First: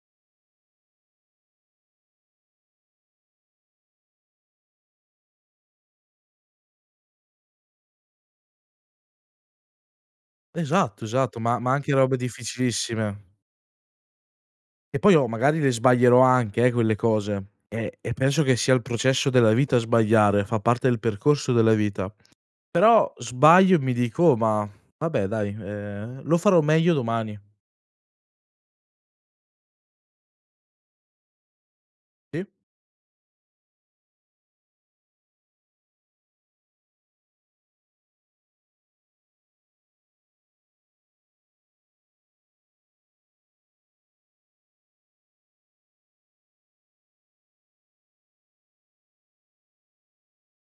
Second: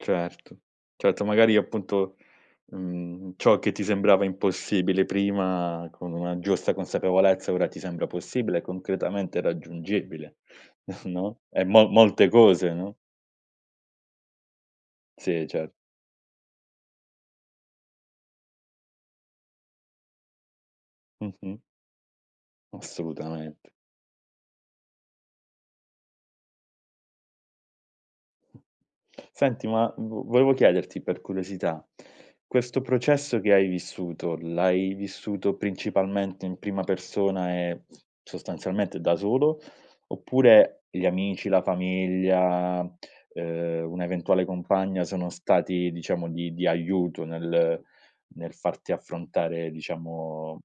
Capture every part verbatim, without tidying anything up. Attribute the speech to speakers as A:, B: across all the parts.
A: Certo, certo, magari appunto, mhmm, ciò che ti sembrava impossibile prima, con una giusta consapevolezza, ora ti sembra possibile e concretamente raggiungibile,
B: Esatto, esatto,
A: no,
B: ma
A: e
B: ma
A: mo
B: anche robe
A: molte cose, no?
B: difficilissime e poi oh,
A: Sì,
B: magari
A: cer
B: le sbaglierò anche, eh, quelle cose. E e penso che sia il processo della vita sbagliare, fa parte del percorso
A: Mh-mh.
B: della vita. Però
A: Assolutamente.
B: sbaglio e mi dico: "Oh, ma vabbè dai, ehm, lo farò meglio domani."
A: Senti, ma v volevo chiederti per curiosità:
B: ì.
A: questo processo che hai vissuto, l'hai vissuto principalmente in prima persona e sostanzialmente da solo? Oppure gli amici, la famiglia, uhm, un'eventuale compagna sono stati diciamo di di aiuto nel nel farti affrontare diciamo,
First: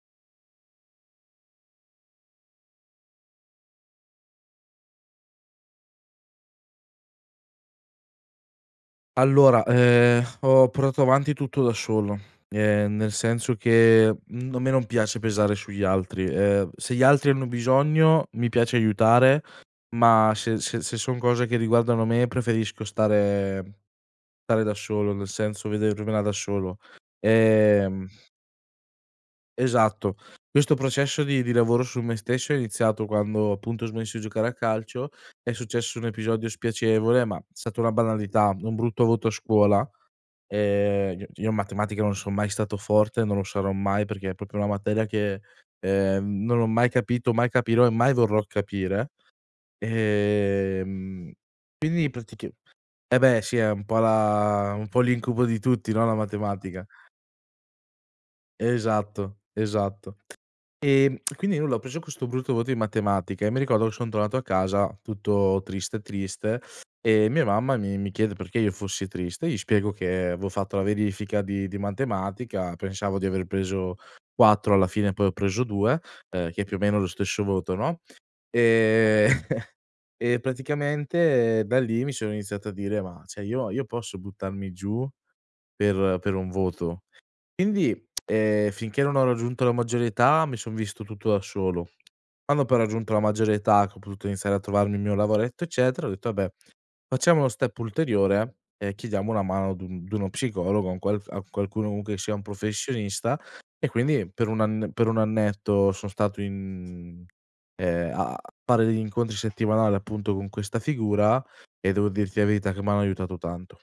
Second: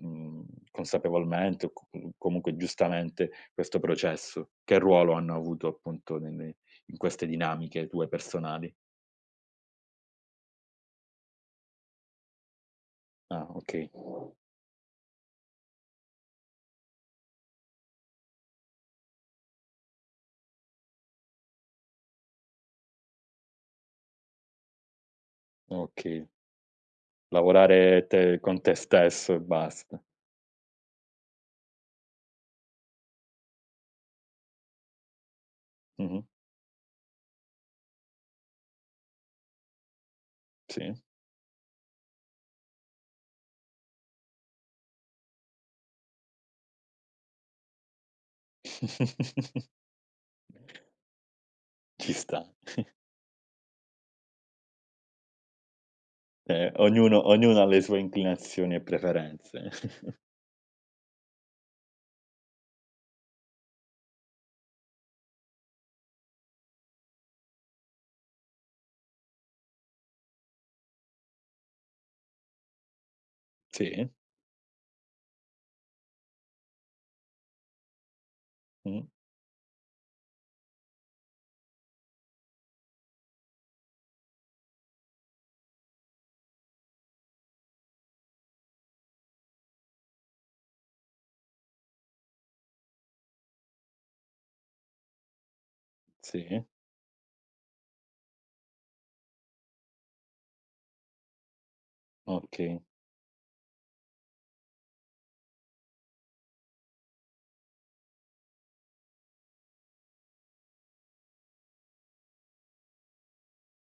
A: mhmm, consapevolmente o c [unintelligible] comunque giustamente questo processo? Che ruolo hanno avuto, appunto, ne nei in queste dinamiche tue personali?
B: Allora, ehm, ho portato avanti tutto da solo, ehm, nel
A: Ah,
B: senso
A: okay.
B: che, mhmm, a me non piace pesare sugli altri. Ehm, se gli altri hanno bisogno, mi piace aiutare, ma se se se son cose che riguardano me, preferisco stare stare da solo, nel senso vedermela
A: Okay.
B: da solo.
A: Lavorare
B: Ehm
A: te con te stesso e basta.
B: Esatto. Questo processo di di lavoro su me stesso è iniziato quando appunto ho smesso di giocare a calcio, è successo un
A: Mh-mh.
B: episodio spiacevole, ma è stata una banalità, un brutto voto a scuola,
A: Sì.
B: ehm ceh io in matematica non son mai stato forte, non lo sarò mai, perché è propio una materia che, ehm, non ho mai capito, mai capirò e mai vorrò capire. Ehm, quindi
A: Ci sta.
B: pratica e beh, sì, è un po' la un po' l'incubo di tutti, no, la
A: Eh,
B: matematica
A: ognuno ognuno ha le sue inclinazioni e
B: Esatto,
A: preferenze.
B: esatto. Ehm, e quindi nulla, ho preso questo brutto voto in matematica e mi ricordo che son tornato a casa tutto triste, triste, e mia mamma mi mi chiede perché io fossi triste. Gli spiego che avevo fatto la verifica di di matematica, pensavo di aver preso
A: Sì.
B: quattro, alla fine poi ho preso due, ehm, che più o meno è lo stesso voto, no,
A: Mh.
B: ehm, e praticamente da lì, mi sono iniziato a dire: "Ma ceh, io io posso buttarmi giù per per un voto?" Quindi, ehm, finché non ho raggiunto la maggiore età, mi son visto tutto da solo. Quando poi ho raggiunto la maggiore età, che ho potuto iniziare a trovarmi il mio lavoretto eccetera, ho detto: "Abbé
A: Sì.
B: facciamo uno step ulteriore e chiediamo una mano ad un d'uno psicologo, a un qual f a qualcuno comunque che sia un
A: Okay.
B: professionista." E quindi per un anne per un annetto son stato in ehm, a fare degli incontri settimanali, appunto, con questa figura. E devo dirti la verità che m'hanno aiutato tanto.